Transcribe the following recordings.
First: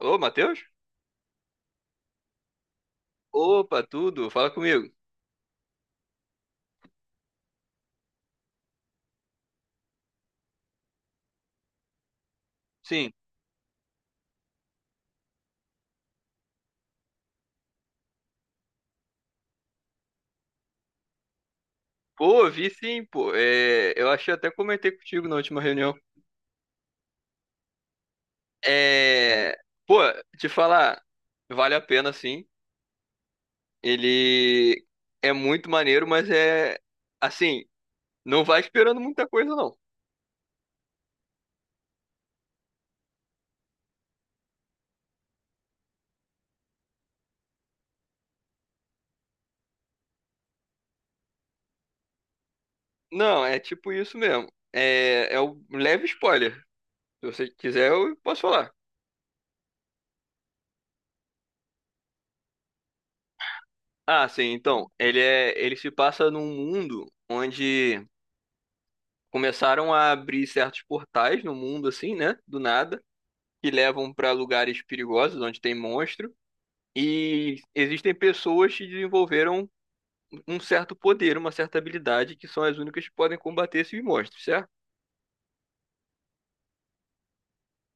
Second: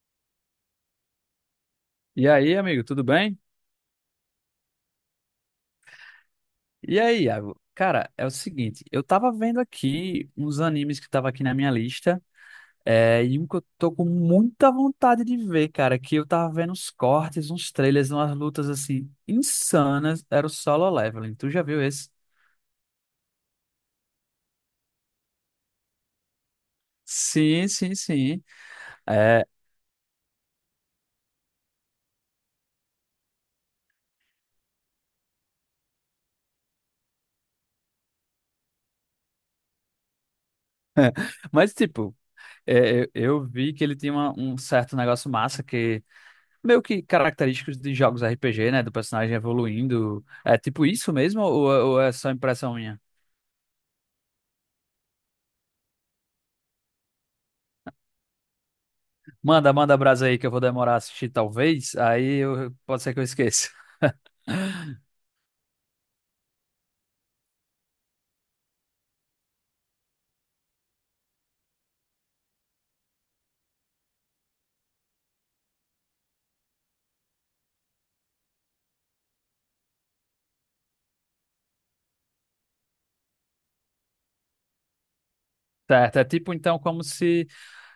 Alô, Matheus? E aí, amigo, tudo bem? Opa, tudo? Fala comigo. E aí, Iago? Cara, é o seguinte, eu tava vendo aqui uns animes que tava aqui na minha lista, Sim. E um que eu tô com muita vontade de ver, cara, que eu tava vendo uns cortes, uns trailers, umas lutas assim insanas, era o Solo Leveling. Tu já viu esse? Pô, vi sim, pô. É, eu achei até comentei contigo na última reunião. Sim, sim, sim. É, É, pô, te falar, vale a pena sim. Ele é muito maneiro, mas é assim, não vai esperando muita coisa, não. mas tipo, é, eu vi que ele tinha um certo negócio massa que meio que característicos de jogos RPG, né, do personagem evoluindo. É tipo isso mesmo ou é só impressão minha? Não, é tipo isso mesmo. É, é um leve spoiler. Se você quiser, eu posso falar. Manda, manda brasa aí que eu vou demorar a assistir, talvez. Pode ser que eu esqueça. Ah, sim, então, ele se passa num mundo onde começaram a abrir certos portais no mundo, assim, né? Do nada, que levam para lugares perigosos onde tem monstro. E existem pessoas que desenvolveram um certo poder, uma certa habilidade, que são as únicas que podem combater esses monstros, certo? Certo, é tipo então como se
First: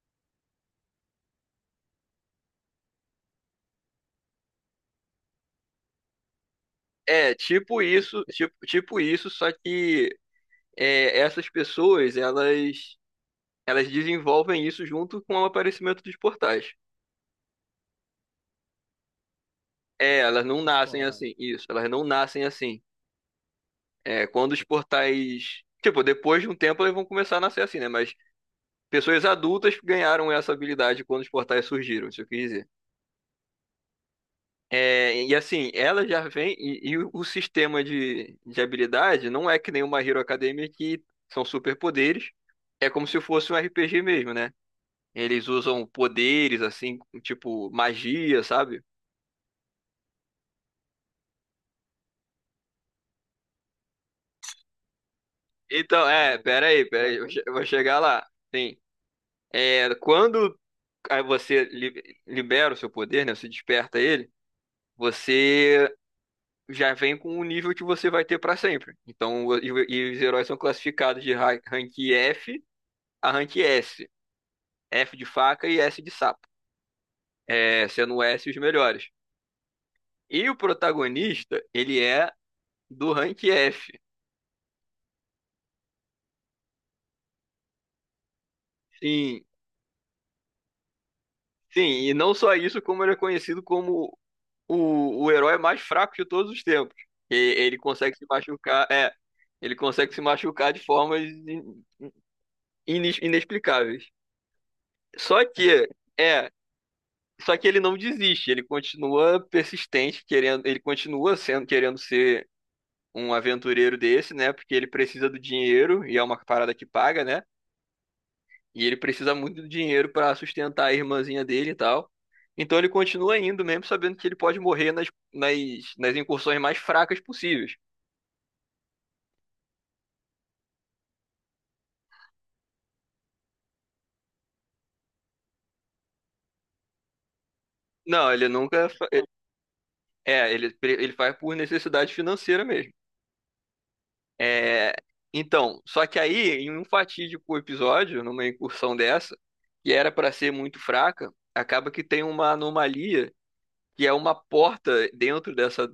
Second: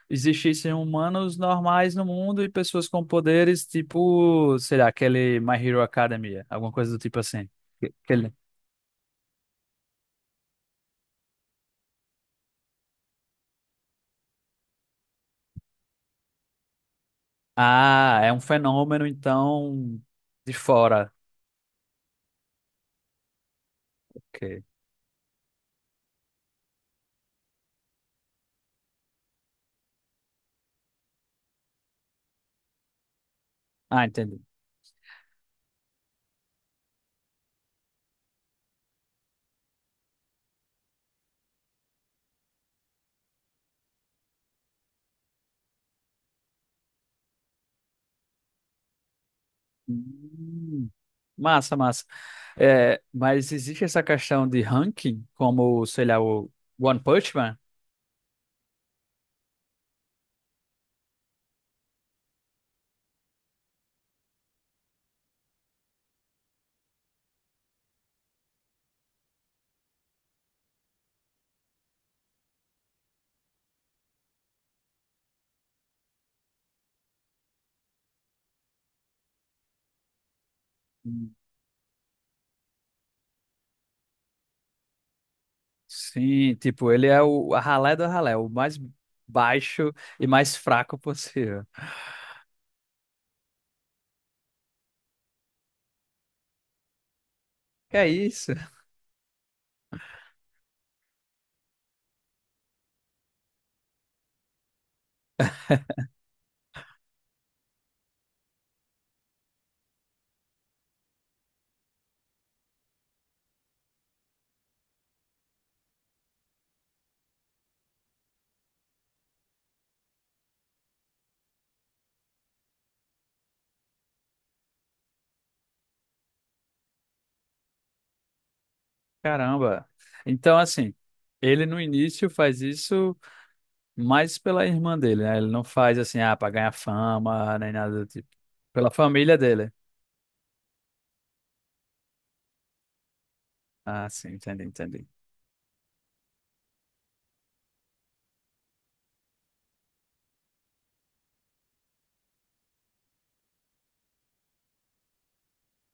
existissem humanos normais no mundo e pessoas com poderes, tipo, sei lá, aquele My Hero Academia, alguma coisa do tipo É, assim. tipo Que- isso, Aquele... tipo isso, só que é, essas pessoas, elas desenvolvem isso junto com o aparecimento dos portais. Ah, é um fenômeno então É, elas de não nascem, porra, fora. assim, isso, elas não nascem assim. É, quando os Ok. portais. Tipo, depois de um tempo eles vão começar a nascer assim, né? Mas pessoas adultas ganharam essa habilidade quando os portais surgiram, isso eu quis dizer. Ah, entendi. É, e assim, ela já vem. E o sistema de habilidade não é que nem uma Hero Academia que são superpoderes. É como se fosse um RPG mesmo, né? Eles usam poderes, assim, tipo magia, sabe? Hum, massa, massa. É, mas existe essa questão de ranking, como, sei Então, lá, é, o pera aí, One pera aí, Punch eu Man? vou chegar lá. Sim. É, quando aí você libera o seu poder, né? Você desperta ele, você já vem com o nível que você vai ter para sempre. Então, e os heróis são classificados de rank F a rank S. F de faca e S de sapo. É, sendo S os melhores. E o protagonista, ele é do rank F. Sim, tipo, ele é o a ralé do ralé, o mais Sim, baixo e mais fraco possível. sim, e não só isso, como ele é conhecido como o herói mais fraco de todos os tempos. Ele Que é consegue se isso? machucar, ele consegue se machucar de formas inexplicáveis. Só que, é, só que ele não desiste, ele continua persistente, querendo, ele continua sendo, querendo ser um aventureiro desse, né? Porque ele precisa do dinheiro e é uma parada que paga, né? E ele precisa muito do dinheiro para sustentar a irmãzinha dele e tal. Então ele continua indo, mesmo sabendo que ele pode morrer nas, nas incursões mais fracas possíveis. Caramba. Então, assim, ele no início faz isso mais pela irmã dele, né? Ele não faz assim, ah, pra ganhar fama, nem nada do tipo. Não, ele nunca. Pela família dele. É, ele faz por necessidade financeira mesmo. Ah, sim, entendi, É, entendi. então, só que aí, em um fatídico episódio, numa incursão dessa, que era para ser muito fraca, acaba que tem uma anomalia, que é uma porta dentro dessa,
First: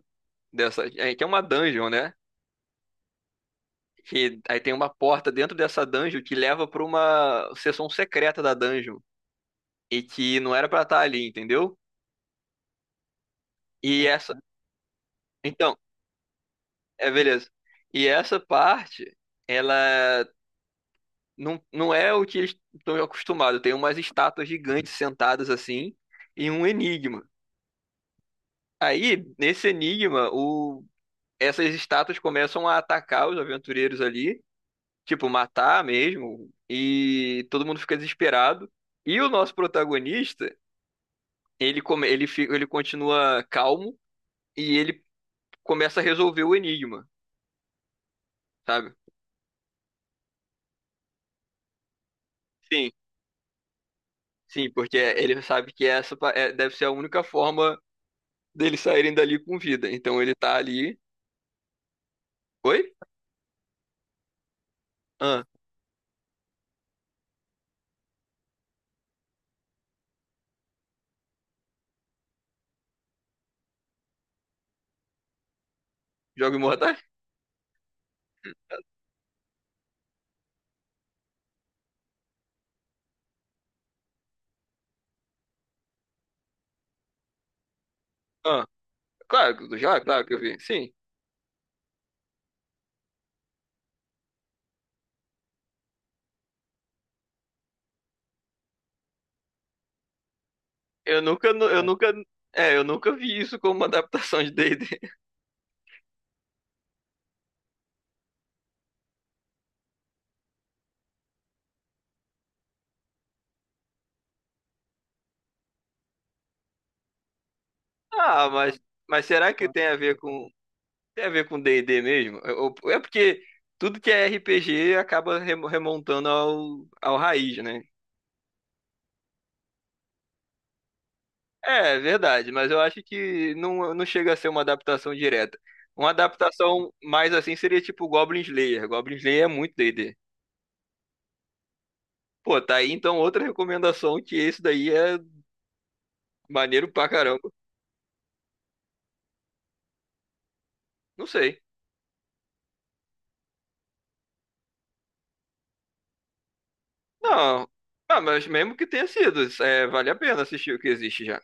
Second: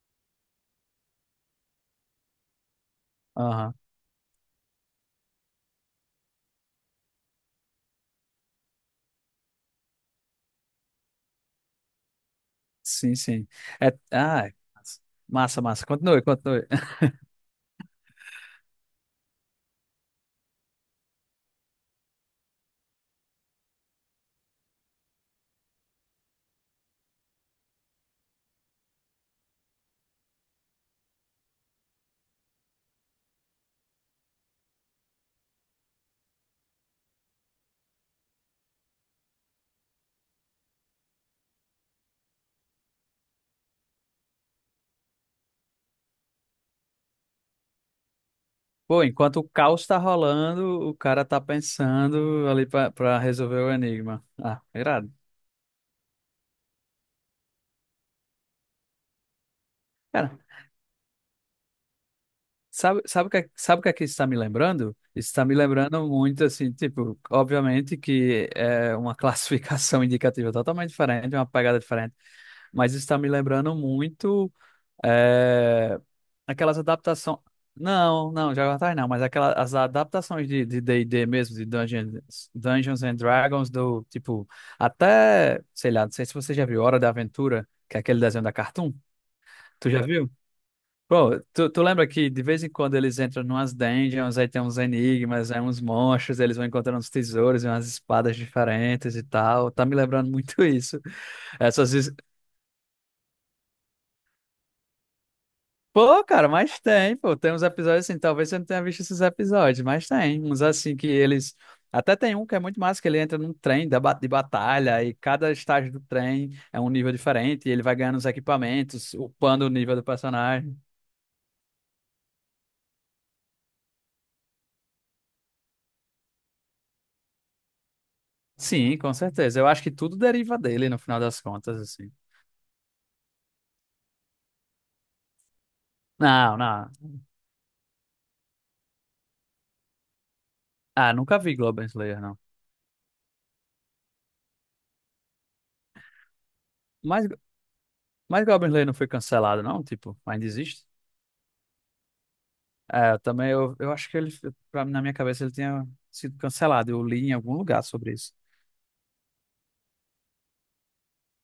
dessa, é, que é uma dungeon, né? Aham. Que aí tem uma porta dentro dessa dungeon que leva para uma seção secreta da dungeon e que não era para estar ali, entendeu? Sim, sim. É, E essa, ah, massa, então, massa. Continue, continue. é beleza. E essa parte, ela. Não, não é o que eles estão acostumados. Tem umas estátuas gigantes sentadas assim e um enigma. Aí, nesse enigma, essas estátuas começam a atacar os aventureiros ali, tipo, matar mesmo, e todo mundo fica desesperado. E o nosso protagonista, ele continua calmo e ele começa a resolver o enigma, sabe? Pô, enquanto o caos tá rolando, o cara tá pensando ali Sim. Pra resolver o enigma. Ah, Sim, porque irado. ele sabe que essa deve ser a única forma deles saírem dali com vida. Então ele Cara, tá ali. Oi? sabe, sabe o que, é, sabe o que é que isso está me lembrando? Isso Ah, está me lembrando muito, assim, tipo, obviamente que é uma classificação indicativa totalmente diferente, uma pegada diferente, mas isso está me lembrando muito é, Jogos aquelas Mortais? adaptações. Não, não, já atrás não, mas aquelas as adaptações de D&D mesmo, de Dungeons, Dungeons and Dragons, do tipo, até, sei lá, não sei se você já viu Hora da Aventura, que é aquele desenho da Ah, Cartoon. claro, que- Tu já, já claro viu? que eu vi. Sim. Pô, tu lembra que de vez em quando eles entram numas dungeons, aí tem uns enigmas, aí uns monstros, eles vão encontrando uns tesouros e umas espadas diferentes e tal. Tá me lembrando muito isso. Eu nunca, nu- eu É. Essas... his- nunca, é, eu nunca vi isso como uma adaptação de D&D. Pô, cara, mas tem, pô, tem uns episódios assim, talvez você não tenha visto esses episódios, mas tem uns assim que eles... Até tem um que é muito massa, que ele entra num trem de batalha e cada estágio do trem é um nível diferente e ele vai ganhando os Ah, mas, equipamentos, mas será upando que o tem a nível do ver com, personagem. tem a ver com D&D mesmo? Porque tudo que é RPG acaba remontando ao raiz, né? Sim, com certeza. Eu acho que tudo deriva dele no final das contas, É, é assim. verdade, mas eu acho que não, não chega a ser uma adaptação direta. Uma Não, não. adaptação mais assim seria tipo Goblin Slayer. Goblin Slayer é muito D&D. Ah, nunca vi Goblin Slayer, não. Pô, tá aí então outra recomendação que esse daí é maneiro pra Mas, caramba. mas Goblin Slayer não foi cancelado, não? Tipo, ainda existe? Não sei. É, eu também eu acho que ele, pra, na minha cabeça, ele tinha sido cancelado. Eu li em algum Não. lugar sobre Ah, isso. mas mesmo que tenha sido, vale a pena assistir o que existe já.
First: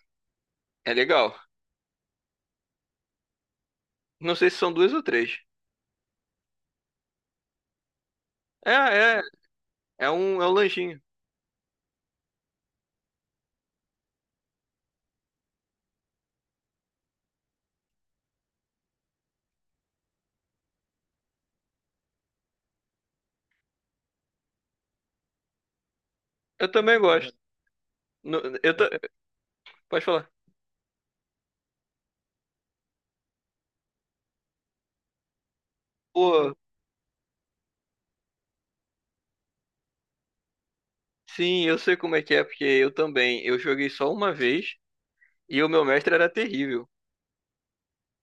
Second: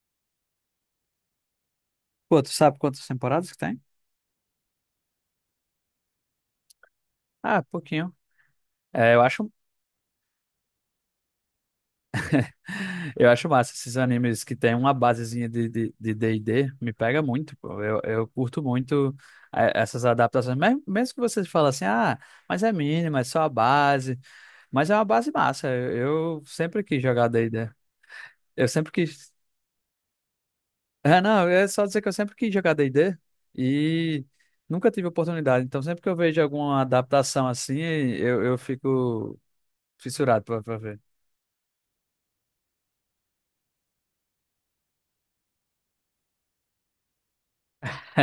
É legal. Pô, tu sabe quantas temporadas que tem? Não sei se são duas ou três. Ah, pouquinho. É, É, eu é, acho. é um lanchinho. Eu acho massa esses animes que tem uma basezinha de D&D, de D&D, me pega muito, pô. Eu curto muito essas adaptações. Mesmo que você fala assim, ah, mas é mínimo, é só a base. Mas é uma base massa. Eu Eu sempre também quis jogar gosto. D&D. No- Eu Eu ta- sempre quis... Pode falar. É, não, é só dizer que eu sempre quis jogar D&D e nunca tive oportunidade. Então, sempre que eu vejo Pô, alguma adaptação assim, eu fico fissurado pra ver. sim, eu sei como é que é, porque eu também. Eu joguei só uma vez e o meu mestre era terrível.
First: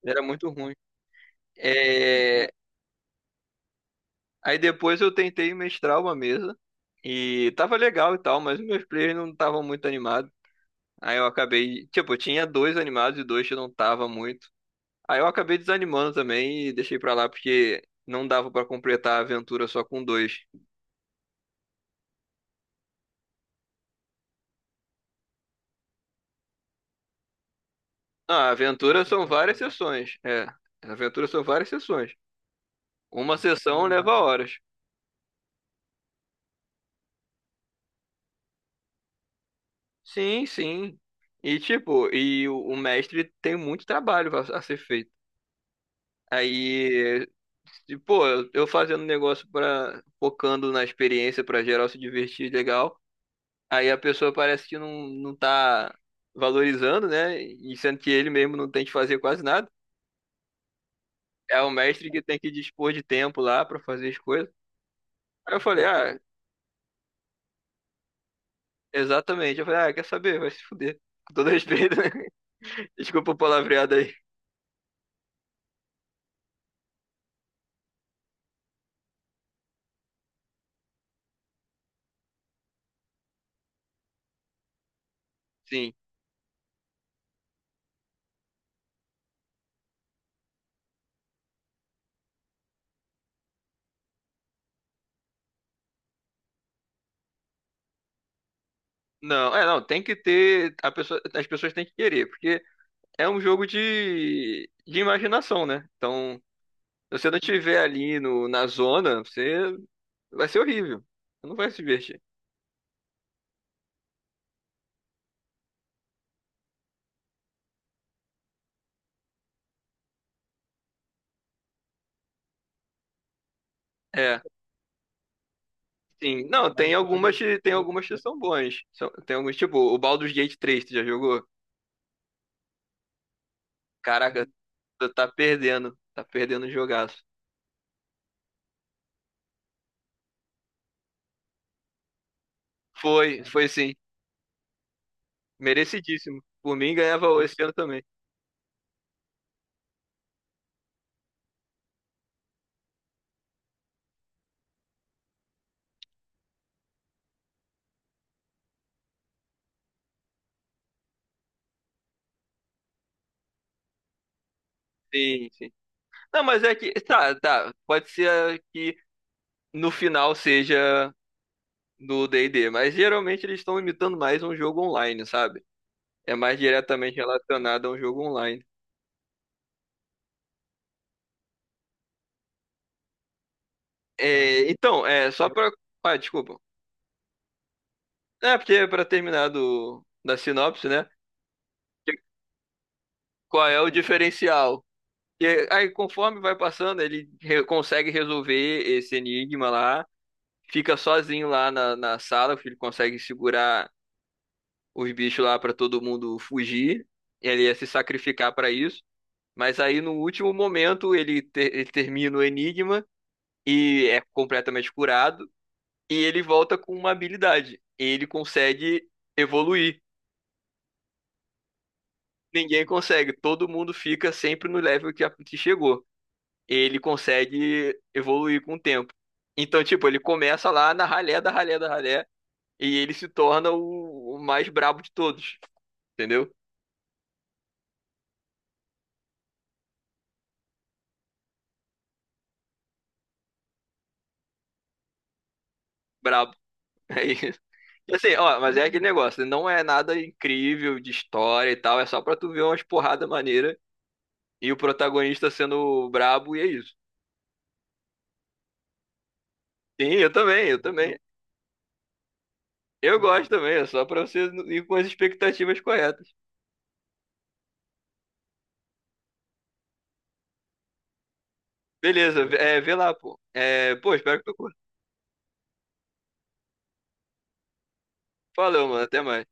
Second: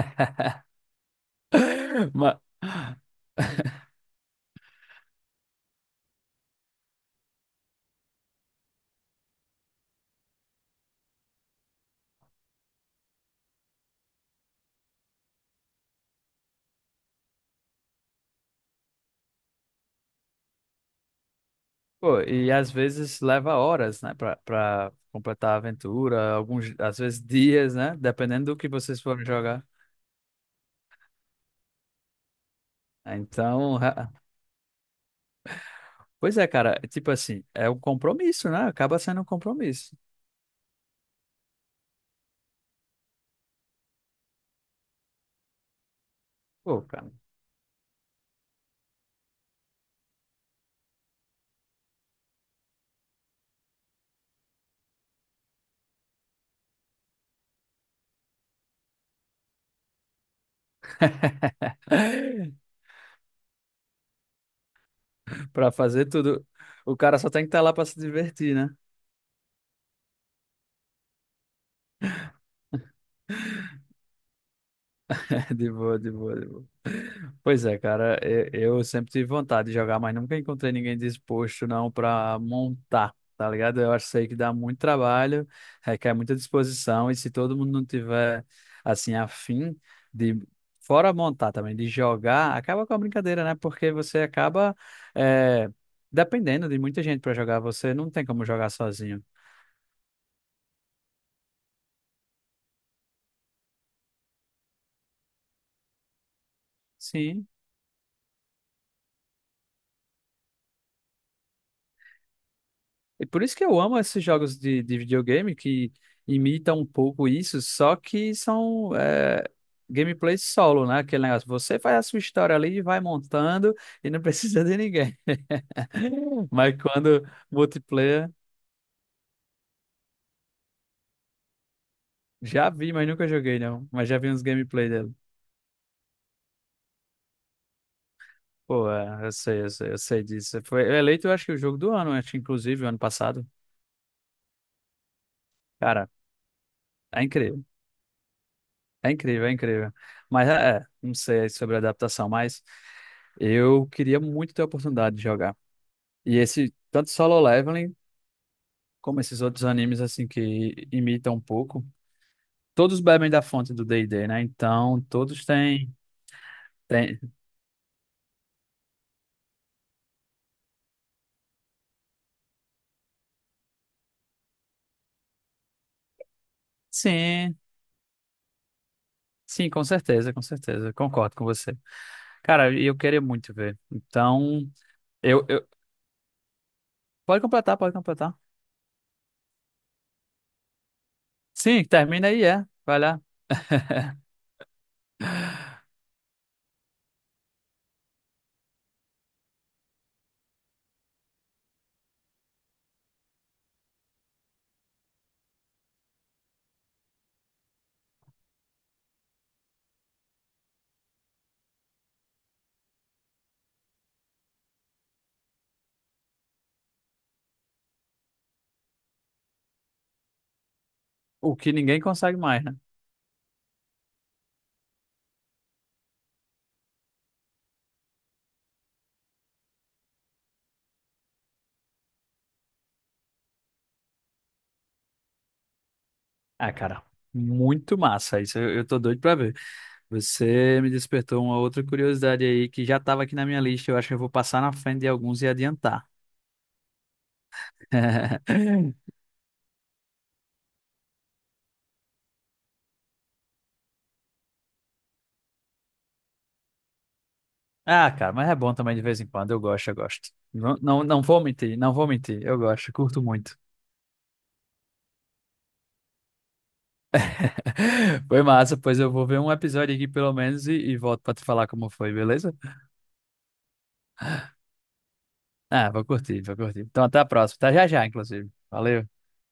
Era muito ruim. É, Aí depois eu tentei mestrar uma mesa e tava legal e tal, mas os meus players não estavam muito animados. Aí eu acabei, tipo, eu tinha dois animados e dois que eu não tava muito. Aí eu acabei desanimando também e deixei pra lá porque não dava pra completar a aventura só com dois. Pô, e às vezes leva horas, né, pra completar a aventura, alguns, às vezes dias, né, dependendo Ah, a do que vocês aventura forem são várias jogar. sessões. É, a aventura são várias sessões. Uma Então, sessão ra- leva horas. pois é, cara, tipo assim, é um compromisso, né? Acaba sendo um compromisso. Sim, sim. E tipo, e o mestre tem muito trabalho a ser feito. Pô, cara, Aí, pô, eu fazendo negócio para focando na experiência pra geral se divertir legal. Aí a pessoa parece que não, não tá valorizando, né? E sendo que ele mesmo não tem que fazer quase nada. É o mestre que tem que dispor de tempo lá pra fazer as coisas. Aí eu pra falei, fazer ah, tudo, o cara só tem que estar lá pra se divertir, né? exatamente. Eu falei, ah, quer saber? Vai se fuder. Com todo respeito, né? Desculpa o palavreado aí. De boa, de boa. Pois é, cara, eu sempre tive vontade de jogar, mas nunca encontrei ninguém disposto não para montar, tá ligado? Eu acho isso aí que dá muito trabalho, Sim. requer muita disposição, e se todo mundo não tiver, assim, afim de, fora montar também, de jogar, acaba com a brincadeira, né? Porque você acaba, eh, dependendo de muita gente para jogar, você não tem como jogar sozinho. Não, não, tem que ter. As pessoas têm que querer, porque é um jogo de imaginação, né? Então, se você não Sim. estiver ali no, na zona, você vai ser horrível. Você não vai se divertir. E por isso que eu amo esses jogos de videogame que imitam um pouco isso, só que são gameplays solo, né? Aquele negócio, você faz a sua história ali e vai montando e não É. precisa de ninguém. Sim, não, Mas tem quando algumas, tem algumas que multiplayer, são bons. Tem alguns, tipo, o Baldur's Gate três tu já jogou? já vi, mas nunca joguei não. Mas já vi uns Caraca, gameplay tu dele. tá perdendo, tá perdendo o jogaço. Pô, é, eu sei, eu sei, eu sei disso. Foi eleito, eu acho que o jogo do ano, acho que inclusive o ano Foi, passado. foi sim, Cara, merecidíssimo. Por mim, é ganhava esse incrível, ano também. é incrível, é incrível. Mas é, é, não sei sobre a adaptação, mas. Eu queria muito ter a oportunidade de jogar. E esse, tanto Solo Leveling, como esses outros animes, assim, que imitam um pouco, todos bebem da fonte do D&D, né? Então, todos Sim, sim. têm, Não, mas é que, têm... tá, pode ser que no final seja do d e D, mas geralmente eles estão imitando mais um jogo online, sabe? É mais diretamente Sim, relacionado a um jogo online. sim, com certeza, com certeza. Concordo com você. Cara, e eu queria muito ver. Então, É, então, é, só eu... pra... Ah, desculpa. Pode completar, pode completar. É, porque para terminar da sinopse, né? Sim, que- termina aí, é. Vai lá. Qual é o diferencial? E aí, conforme vai passando, ele consegue resolver esse enigma lá, fica sozinho lá na sala, porque ele consegue segurar os bichos lá para todo mundo fugir. Ele ia se sacrificar para isso. Mas aí, no último momento, ele termina o enigma e é completamente curado. E ele volta com uma habilidade. Ele consegue evoluir. O que ninguém consegue mais, né? Ninguém consegue, todo mundo fica sempre no level que a Pete chegou. Ele consegue evoluir com o tempo. Então, tipo, ele começa lá na ralé da ralé da ralé e ele se torna o mais brabo de todos, entendeu? Ah, cara, muito massa isso. Eu tô doido pra ver. Você me despertou uma outra curiosidade aí que já estava aqui na minha lista. Eu acho que eu vou passar na frente de alguns e adiantar. Brabo. É isso. E assim, ó, mas é aquele negócio, não é nada incrível de história e tal, é só pra tu ver umas porrada maneira e o protagonista sendo brabo e é isso. Ah, cara, mas é bom também de vez em quando. Eu gosto, eu Sim, gosto. eu também, Não, eu não, também. não vou mentir, não vou mentir. Eu gosto, Eu curto gosto muito. também, é só pra você ir com as expectativas corretas. Foi massa, pois eu vou ver um episódio aqui pelo menos e volto pra te falar como foi, Beleza, beleza? é, vê lá, pô. É, pô, espero que tu curta. Ah, vou curtir, vou curtir. Então até a próxima. Tá já já, inclusive. Valeu, mano, até Valeu. mais.